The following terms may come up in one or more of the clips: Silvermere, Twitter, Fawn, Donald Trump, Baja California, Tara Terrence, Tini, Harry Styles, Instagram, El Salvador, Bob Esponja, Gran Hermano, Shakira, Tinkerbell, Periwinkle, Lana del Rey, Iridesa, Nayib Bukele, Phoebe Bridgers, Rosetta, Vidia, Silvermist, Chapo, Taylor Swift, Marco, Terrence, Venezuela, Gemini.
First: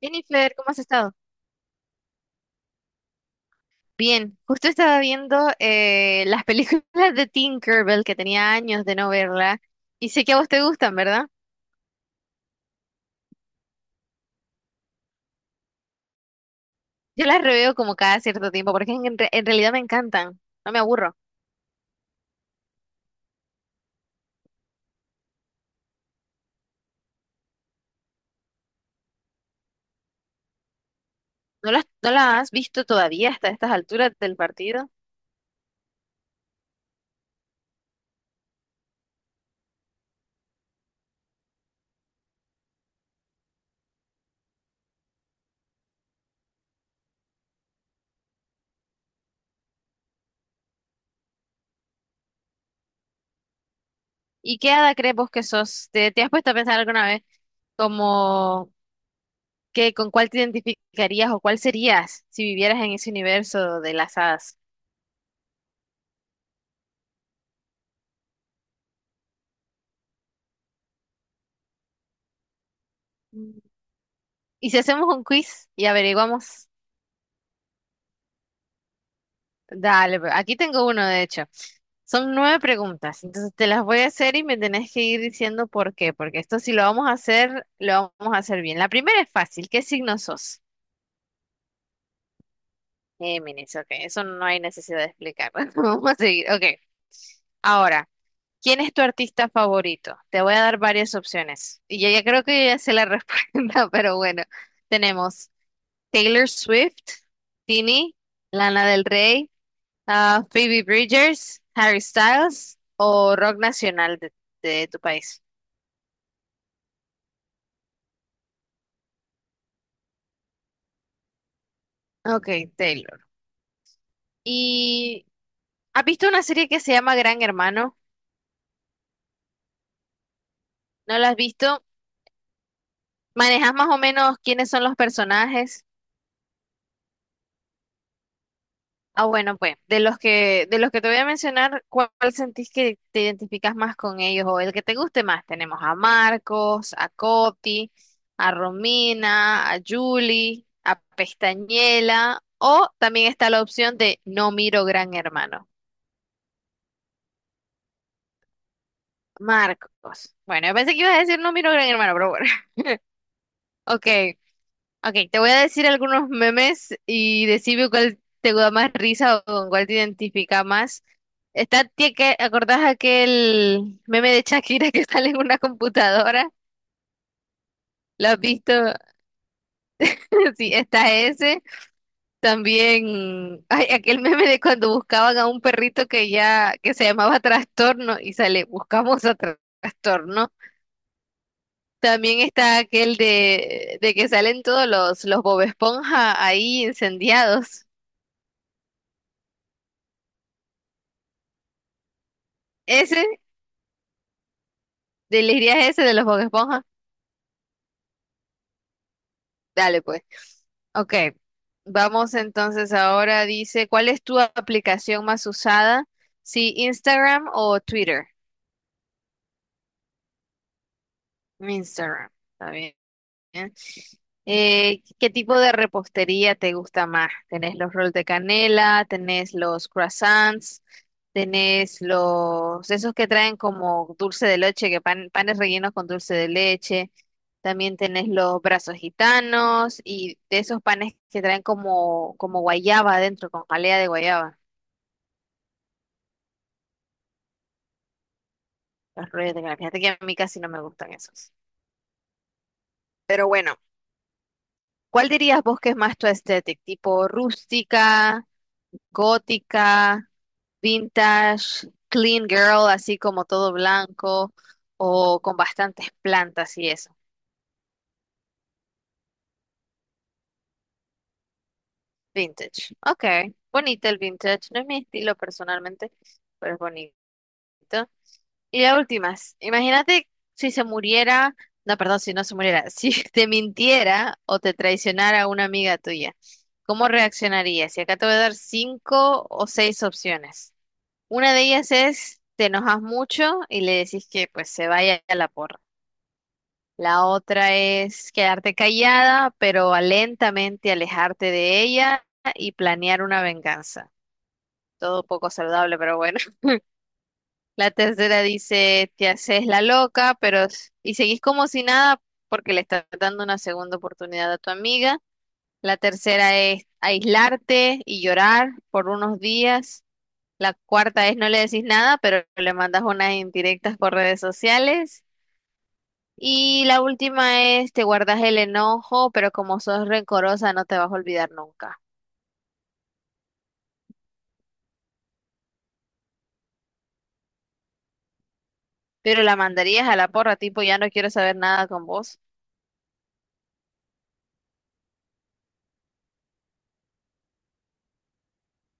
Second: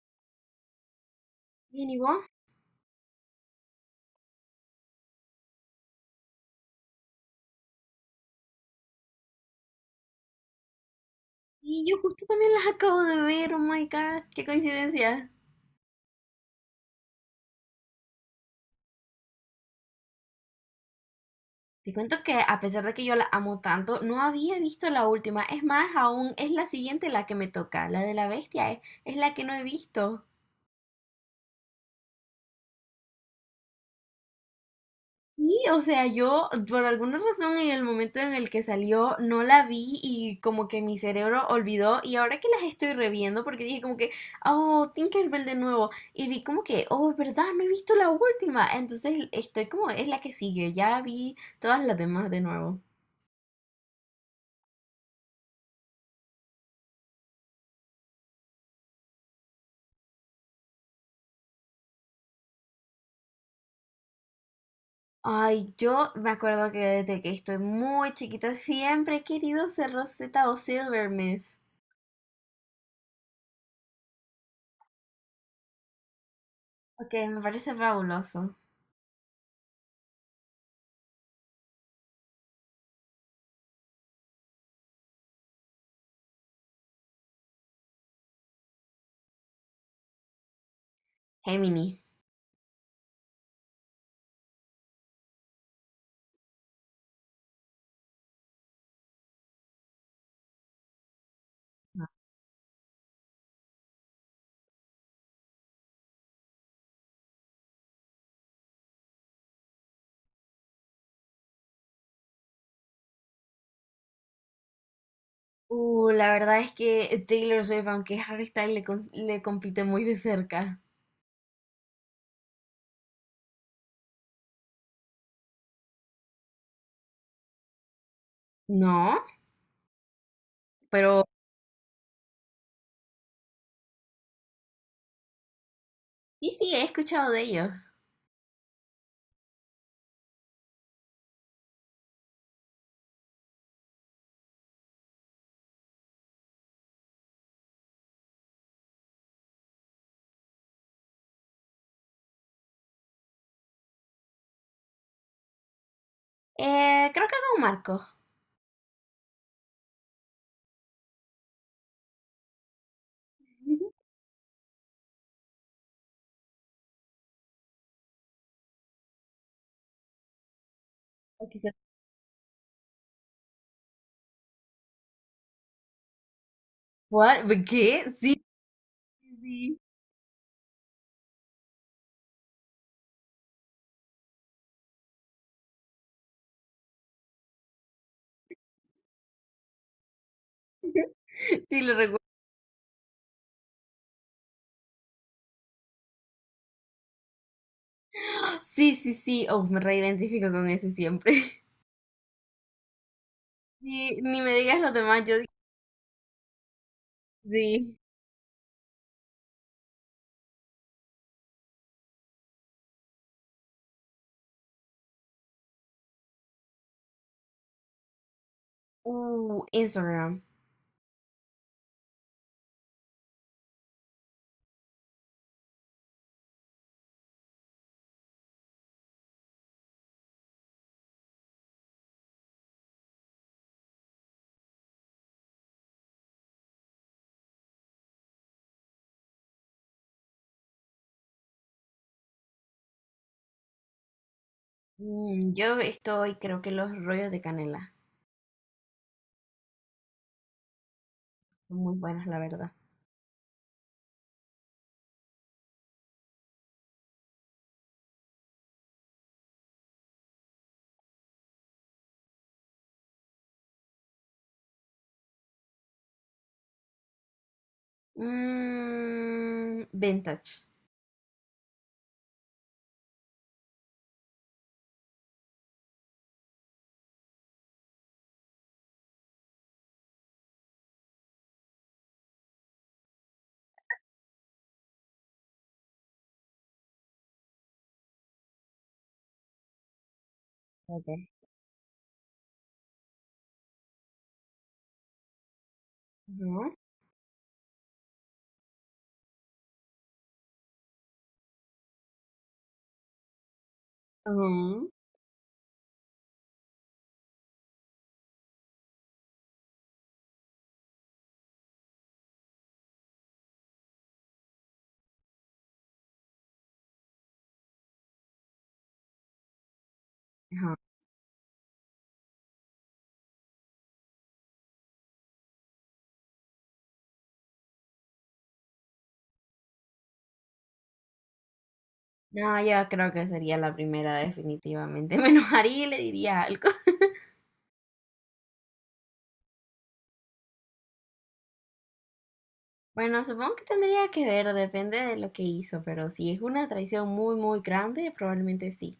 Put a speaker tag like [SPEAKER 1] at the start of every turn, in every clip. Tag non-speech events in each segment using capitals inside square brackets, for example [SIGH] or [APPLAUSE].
[SPEAKER 1] Jennifer, ¿cómo has estado?
[SPEAKER 2] Bien, ¿y vos?
[SPEAKER 1] Bien, justo estaba viendo las [LAUGHS] películas de Tinkerbell que tenía años de no verla y sé que a vos te gustan, ¿verdad?
[SPEAKER 2] Y yo justo también las acabo de ver, oh my god, qué coincidencia.
[SPEAKER 1] Yo las reveo como cada cierto tiempo porque en realidad me encantan, no me aburro.
[SPEAKER 2] Te cuento que a pesar de que yo la amo tanto, no había visto la última. Es más, aún es la siguiente la que me toca, la de la bestia, es la que no he visto.
[SPEAKER 1] No las has visto todavía hasta estas alturas del partido?
[SPEAKER 2] Sí, o sea, yo por alguna razón en el momento en el que salió no la vi y como que mi cerebro olvidó y ahora que las estoy reviendo porque dije como que, oh, Tinkerbell de nuevo y vi como que, oh, es verdad, no he visto la última, entonces estoy como, es la que sigue, ya vi todas las demás de nuevo.
[SPEAKER 1] ¿Y qué hada crees vos que sos? Te has puesto a pensar alguna vez como que con cuál te identificarías o cuál serías si vivieras en ese universo de las hadas?
[SPEAKER 2] Ay, yo me acuerdo que desde que estoy muy chiquita siempre he querido ser Rosetta o Silvermist.
[SPEAKER 1] Mm. ¿Y si hacemos un quiz y averiguamos?
[SPEAKER 2] Ok, me parece fabuloso.
[SPEAKER 1] Dale, aquí tengo uno, de hecho. Son nueve preguntas, entonces te las voy a hacer y me tenés que ir diciendo por qué, porque esto si lo vamos a hacer, lo vamos a hacer bien. La primera es fácil, ¿qué signo sos?
[SPEAKER 2] Gemini.
[SPEAKER 1] Géminis, ok, eso no hay necesidad de explicar. [LAUGHS] Vamos a seguir, ok. Ahora, ¿quién es tu artista favorito? Te voy a dar varias opciones y ya creo que ya sé la [LAUGHS] respuesta, pero bueno, tenemos Taylor Swift, Tini, Lana del Rey. Ah, Phoebe Bridgers, Harry Styles o rock nacional de tu país.
[SPEAKER 2] La verdad es que Taylor Swift, aunque Harry Styles le compite muy de cerca.
[SPEAKER 1] Ok, Taylor. ¿Y has visto una serie que se llama Gran Hermano?
[SPEAKER 2] No,
[SPEAKER 1] ¿No
[SPEAKER 2] pero
[SPEAKER 1] la has visto? ¿Manejas más o menos quiénes son los personajes?
[SPEAKER 2] sí, he escuchado de ellos.
[SPEAKER 1] Ah, bueno, pues, de los que te voy a mencionar, ¿cuál sentís que te identificas más con ellos o el que te guste más? Tenemos a Marcos, a Coti, a Romina, a Julie, a Pestañela, o también está la opción de no miro Gran Hermano.
[SPEAKER 2] Creo que con Marco.
[SPEAKER 1] Marcos. Bueno, yo pensé que ibas a decir no miro Gran Hermano, pero bueno. [LAUGHS]
[SPEAKER 2] [LAUGHS]
[SPEAKER 1] Ok. Ok, te voy a decir algunos memes y decime cuál te da más risa o con cuál te identifica más.
[SPEAKER 2] O quizá-
[SPEAKER 1] ¿Acordás aquel meme de Shakira que [LAUGHS] sale en una computadora?
[SPEAKER 2] ¿What? ¿Qué?
[SPEAKER 1] ¿Lo has
[SPEAKER 2] Sí,
[SPEAKER 1] visto? [LAUGHS]
[SPEAKER 2] sí, sí,
[SPEAKER 1] Sí, está ese. También hay aquel meme de cuando buscaban a un perrito que ya, que se llamaba Trastorno y sale, buscamos a Trastorno.
[SPEAKER 2] sí, lo recuerdo.
[SPEAKER 1] También está aquel de que salen todos los Bob Esponja ahí incendiados.
[SPEAKER 2] Sí, sí, sí. Oh, me reidentifico con ese siempre. [LAUGHS]
[SPEAKER 1] Ese.
[SPEAKER 2] Ni me digas los demás.
[SPEAKER 1] ¿Elegirías ese de los Bob Esponja?
[SPEAKER 2] Sí.
[SPEAKER 1] Dale, pues. Ok, vamos entonces ahora. Dice, ¿cuál es tu aplicación más usada? Sí, ¿Instagram o Twitter?
[SPEAKER 2] Instagram.
[SPEAKER 1] Instagram, está bien. ¿Qué tipo de repostería te gusta más? ¿Tenés los rolls de canela? ¿Tenés los croissants? ¿Tenés los, esos que traen como dulce de leche, que panes rellenos con dulce de leche? También tenés los brazos gitanos y de esos panes que traen como, como guayaba adentro, con jalea de guayaba.
[SPEAKER 2] Mm, creo que los rollos de canela
[SPEAKER 1] Los rollos de canela. Fíjate que a mí casi no me gustan esos.
[SPEAKER 2] son muy buenos, la verdad.
[SPEAKER 1] Pero bueno, ¿cuál dirías vos que es más tu estética? ¿Tipo rústica, gótica, vintage, clean girl, así como todo blanco o con bastantes plantas y eso?
[SPEAKER 2] Mm, vintage.
[SPEAKER 1] Vintage. Ok, bonito el vintage. No es mi estilo personalmente, pero es bonito. Y la última, es, imagínate si se muriera, no, perdón, si no se muriera, [LAUGHS] si te mintiera o te traicionara una amiga tuya, ¿cómo reaccionarías? Y acá te voy a dar cinco o seis opciones. Una de ellas es, te enojas mucho y le decís que pues se vaya a la porra.
[SPEAKER 2] Ujú,
[SPEAKER 1] La otra es quedarte callada, pero lentamente alejarte de ella y planear una venganza.
[SPEAKER 2] ujú,
[SPEAKER 1] Todo poco saludable, pero bueno. La tercera dice, te haces la loca, pero y seguís como si nada porque le estás dando una segunda oportunidad a tu amiga. La tercera es aislarte y llorar por unos días. La
[SPEAKER 2] ajá.
[SPEAKER 1] cuarta es no le decís nada, pero le mandas unas indirectas por redes sociales. Y la última es te guardas el enojo, pero como sos rencorosa no te vas a olvidar nunca.
[SPEAKER 2] No, yo creo que sería la primera definitivamente. [LAUGHS] Me enojaría y le diría algo. [LAUGHS]
[SPEAKER 1] Pero la mandarías a la porra, tipo, ya no quiero saber nada con vos.
[SPEAKER 2] Bueno, supongo que tendría que ver, depende de lo que hizo, pero si es una traición muy, muy grande, probablemente sí.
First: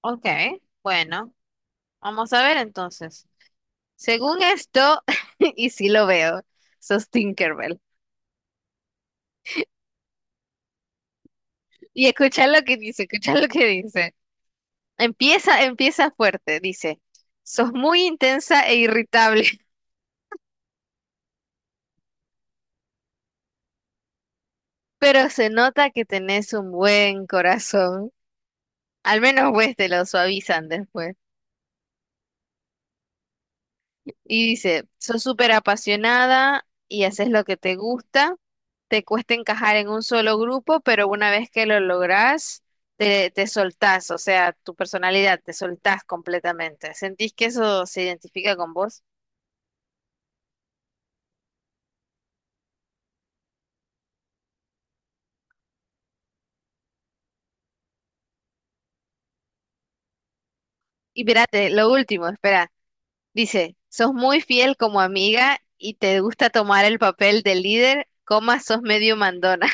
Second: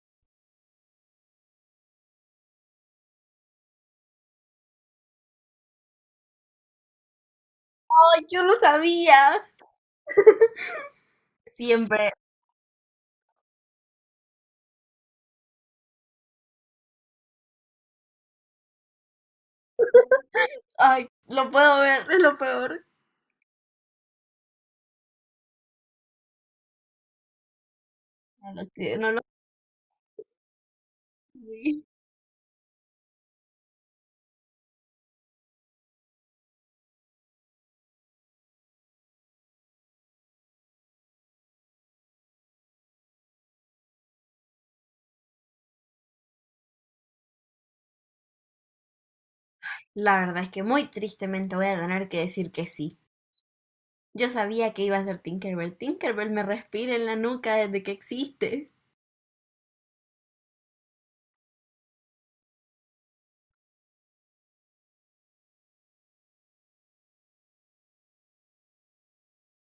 [SPEAKER 1] Ok, bueno, vamos a ver entonces. Según esto, [LAUGHS] y sí lo veo, sos Tinkerbell.
[SPEAKER 2] ¡Ay, yo lo sabía!
[SPEAKER 1] Y
[SPEAKER 2] Siempre.
[SPEAKER 1] escucha lo que dice, escucha lo que dice. Empieza, empieza fuerte, dice. Sos muy intensa e irritable, [LAUGHS]
[SPEAKER 2] ¡Ay, lo puedo ver! Es lo peor.
[SPEAKER 1] pero se nota que tenés un buen corazón.
[SPEAKER 2] No lo
[SPEAKER 1] Al menos pues te lo suavizan después.
[SPEAKER 2] sabía.
[SPEAKER 1] Y dice, sos súper apasionada y haces lo que te gusta, te cuesta encajar en un solo grupo, pero una vez que lo lográs, te soltás, o sea, tu personalidad, te soltás completamente. ¿Sentís que eso se identifica con vos?
[SPEAKER 2] La verdad es que muy tristemente voy a tener que decir que sí. Yo sabía que iba a ser Tinkerbell. Tinkerbell me respira en la nuca desde que existe.
[SPEAKER 1] Y espérate, lo último, espera. Dice, sos muy fiel como amiga y te gusta tomar el papel de líder, coma, sos medio mandona.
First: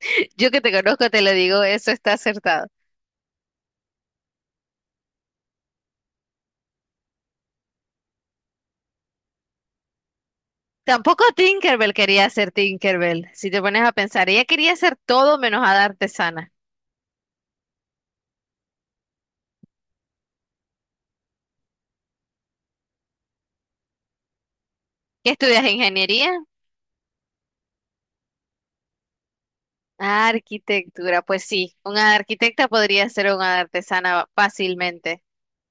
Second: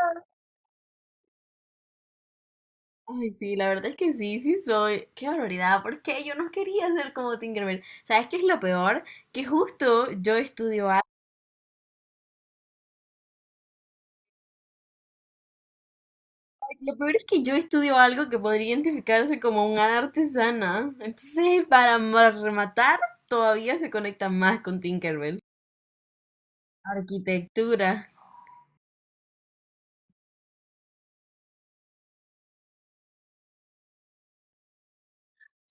[SPEAKER 1] [LAUGHS] Yo que te conozco te lo digo, eso está acertado.
[SPEAKER 2] Ay, sí, la verdad es que sí, sí soy. Qué barbaridad, porque yo no quería ser como Tinkerbell. ¿Sabes qué es lo peor? Que justo yo estudio algo.
[SPEAKER 1] Tampoco Tinkerbell quería ser Tinkerbell. Si te pones a pensar, ella quería ser todo menos hada artesana.
[SPEAKER 2] Lo peor es que yo estudio algo que podría identificarse como un hada artesana. Entonces, rematar, todavía se conecta más con
[SPEAKER 1] ¿Qué
[SPEAKER 2] Tinkerbell.
[SPEAKER 1] estudias? ¿Ingeniería?
[SPEAKER 2] Arquitectura.
[SPEAKER 1] Ah, arquitectura. Pues sí, una arquitecta podría ser una artesana fácilmente.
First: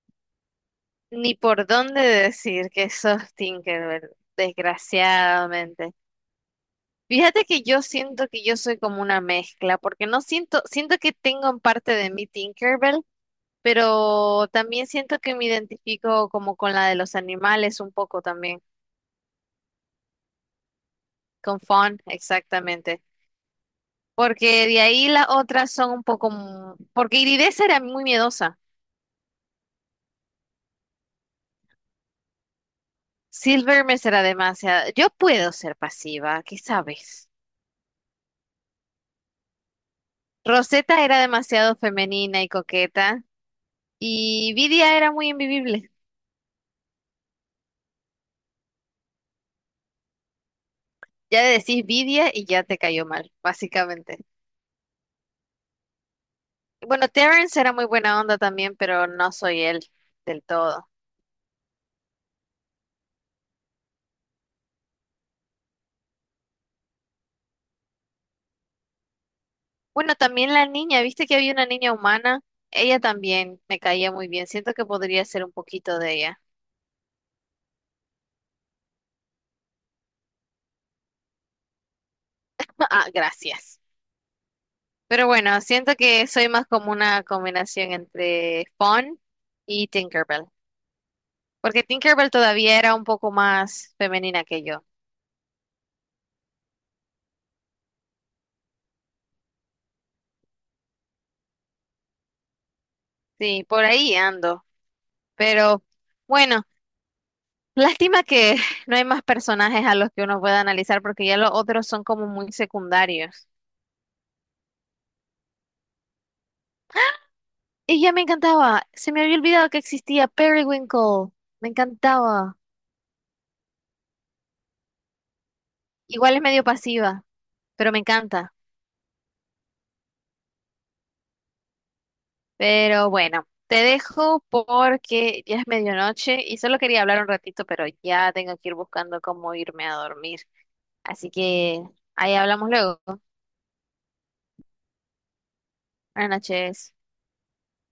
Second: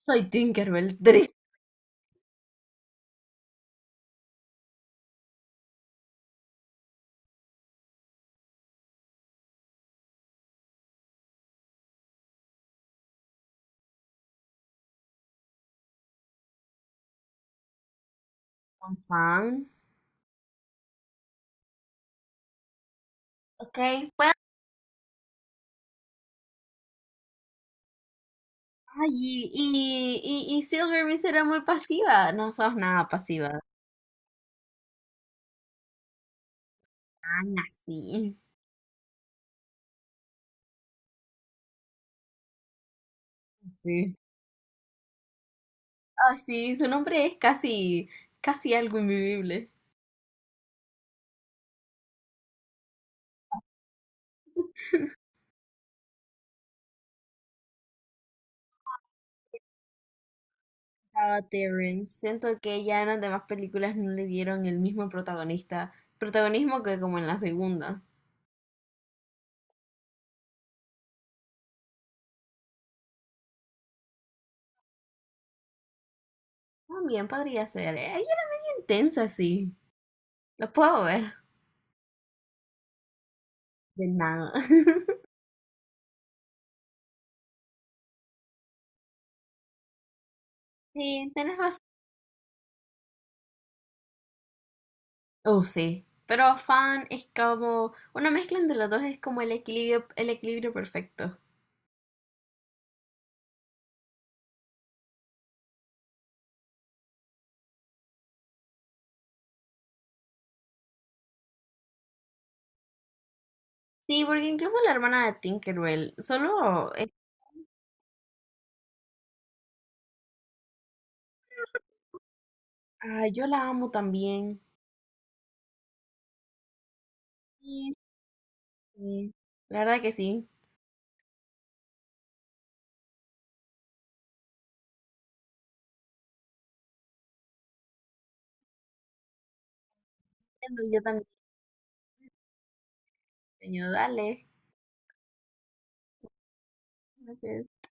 [SPEAKER 2] Soy Tinkerbell,
[SPEAKER 1] Ni
[SPEAKER 2] triste
[SPEAKER 1] por dónde decir que sos Tinkerbell, desgraciadamente. Fíjate que yo siento que yo soy como una mezcla, porque no siento, siento que tengo en parte de mí Tinkerbell, pero también siento que me identifico como con la de los animales un poco también.
[SPEAKER 2] con fan.
[SPEAKER 1] Con Fon, exactamente.
[SPEAKER 2] Ok, pues.
[SPEAKER 1] Porque de ahí las otras son un poco... m- Porque Iridesa era muy miedosa.
[SPEAKER 2] Ay, y Silvermist era muy pasiva. No sos nada pasiva.
[SPEAKER 1] Silvermere era demasiado... Yo puedo ser pasiva, ¿qué sabes?
[SPEAKER 2] Ah, no, sí.
[SPEAKER 1] Rosetta era demasiado femenina y coqueta.
[SPEAKER 2] Sí.
[SPEAKER 1] Y Vidia era muy invivible.
[SPEAKER 2] Ah sí, su nombre es casi, casi algo invivible.
[SPEAKER 1] Ya le decís Vidia y ya te cayó mal, básicamente. Bueno, Terrence era muy buena onda también, pero no soy él del todo.
[SPEAKER 2] Tara Terrence. Siento que ya en las demás películas no le dieron el mismo protagonismo que como en la segunda.
[SPEAKER 1] Bueno, también la niña, ¿viste que había una niña humana? Ella también me caía muy bien. Siento que podría ser un poquito de ella.
[SPEAKER 2] También podría ser. Ella era intensa, sí. Lo puedo ver.
[SPEAKER 1] [LAUGHS] Ah, gracias.
[SPEAKER 2] De nada. [LAUGHS]
[SPEAKER 1] Pero bueno, siento que soy más como una combinación entre Fawn y Tinkerbell,
[SPEAKER 2] Sí, tenés razón.
[SPEAKER 1] porque Tinkerbell todavía era un poco más femenina que yo.
[SPEAKER 2] Oh, sí. Pero fan es como una mezcla entre los dos, es como el equilibrio perfecto.
[SPEAKER 1] Sí, por ahí ando. Pero bueno, lástima que [LAUGHS] no hay más personajes a los que uno pueda analizar porque ya los otros son como muy secundarios.
[SPEAKER 2] Sí, porque incluso la hermana de Tinkerbell, solo
[SPEAKER 1] Y ya me encantaba, se me había olvidado que existía Periwinkle, me encantaba.
[SPEAKER 2] ah, yo la amo también.
[SPEAKER 1] Igual es medio pasiva, pero
[SPEAKER 2] Sí,
[SPEAKER 1] me encanta.
[SPEAKER 2] sí, la verdad que sí.
[SPEAKER 1] Pero bueno, te dejo porque ya es medianoche y solo quería hablar un ratito, pero ya tengo que ir buscando cómo irme a dormir.
[SPEAKER 2] Entiendo, yo también,
[SPEAKER 1] Así que ahí hablamos luego.
[SPEAKER 2] sueño, dale.
[SPEAKER 1] Buenas noches.
[SPEAKER 2] Ok.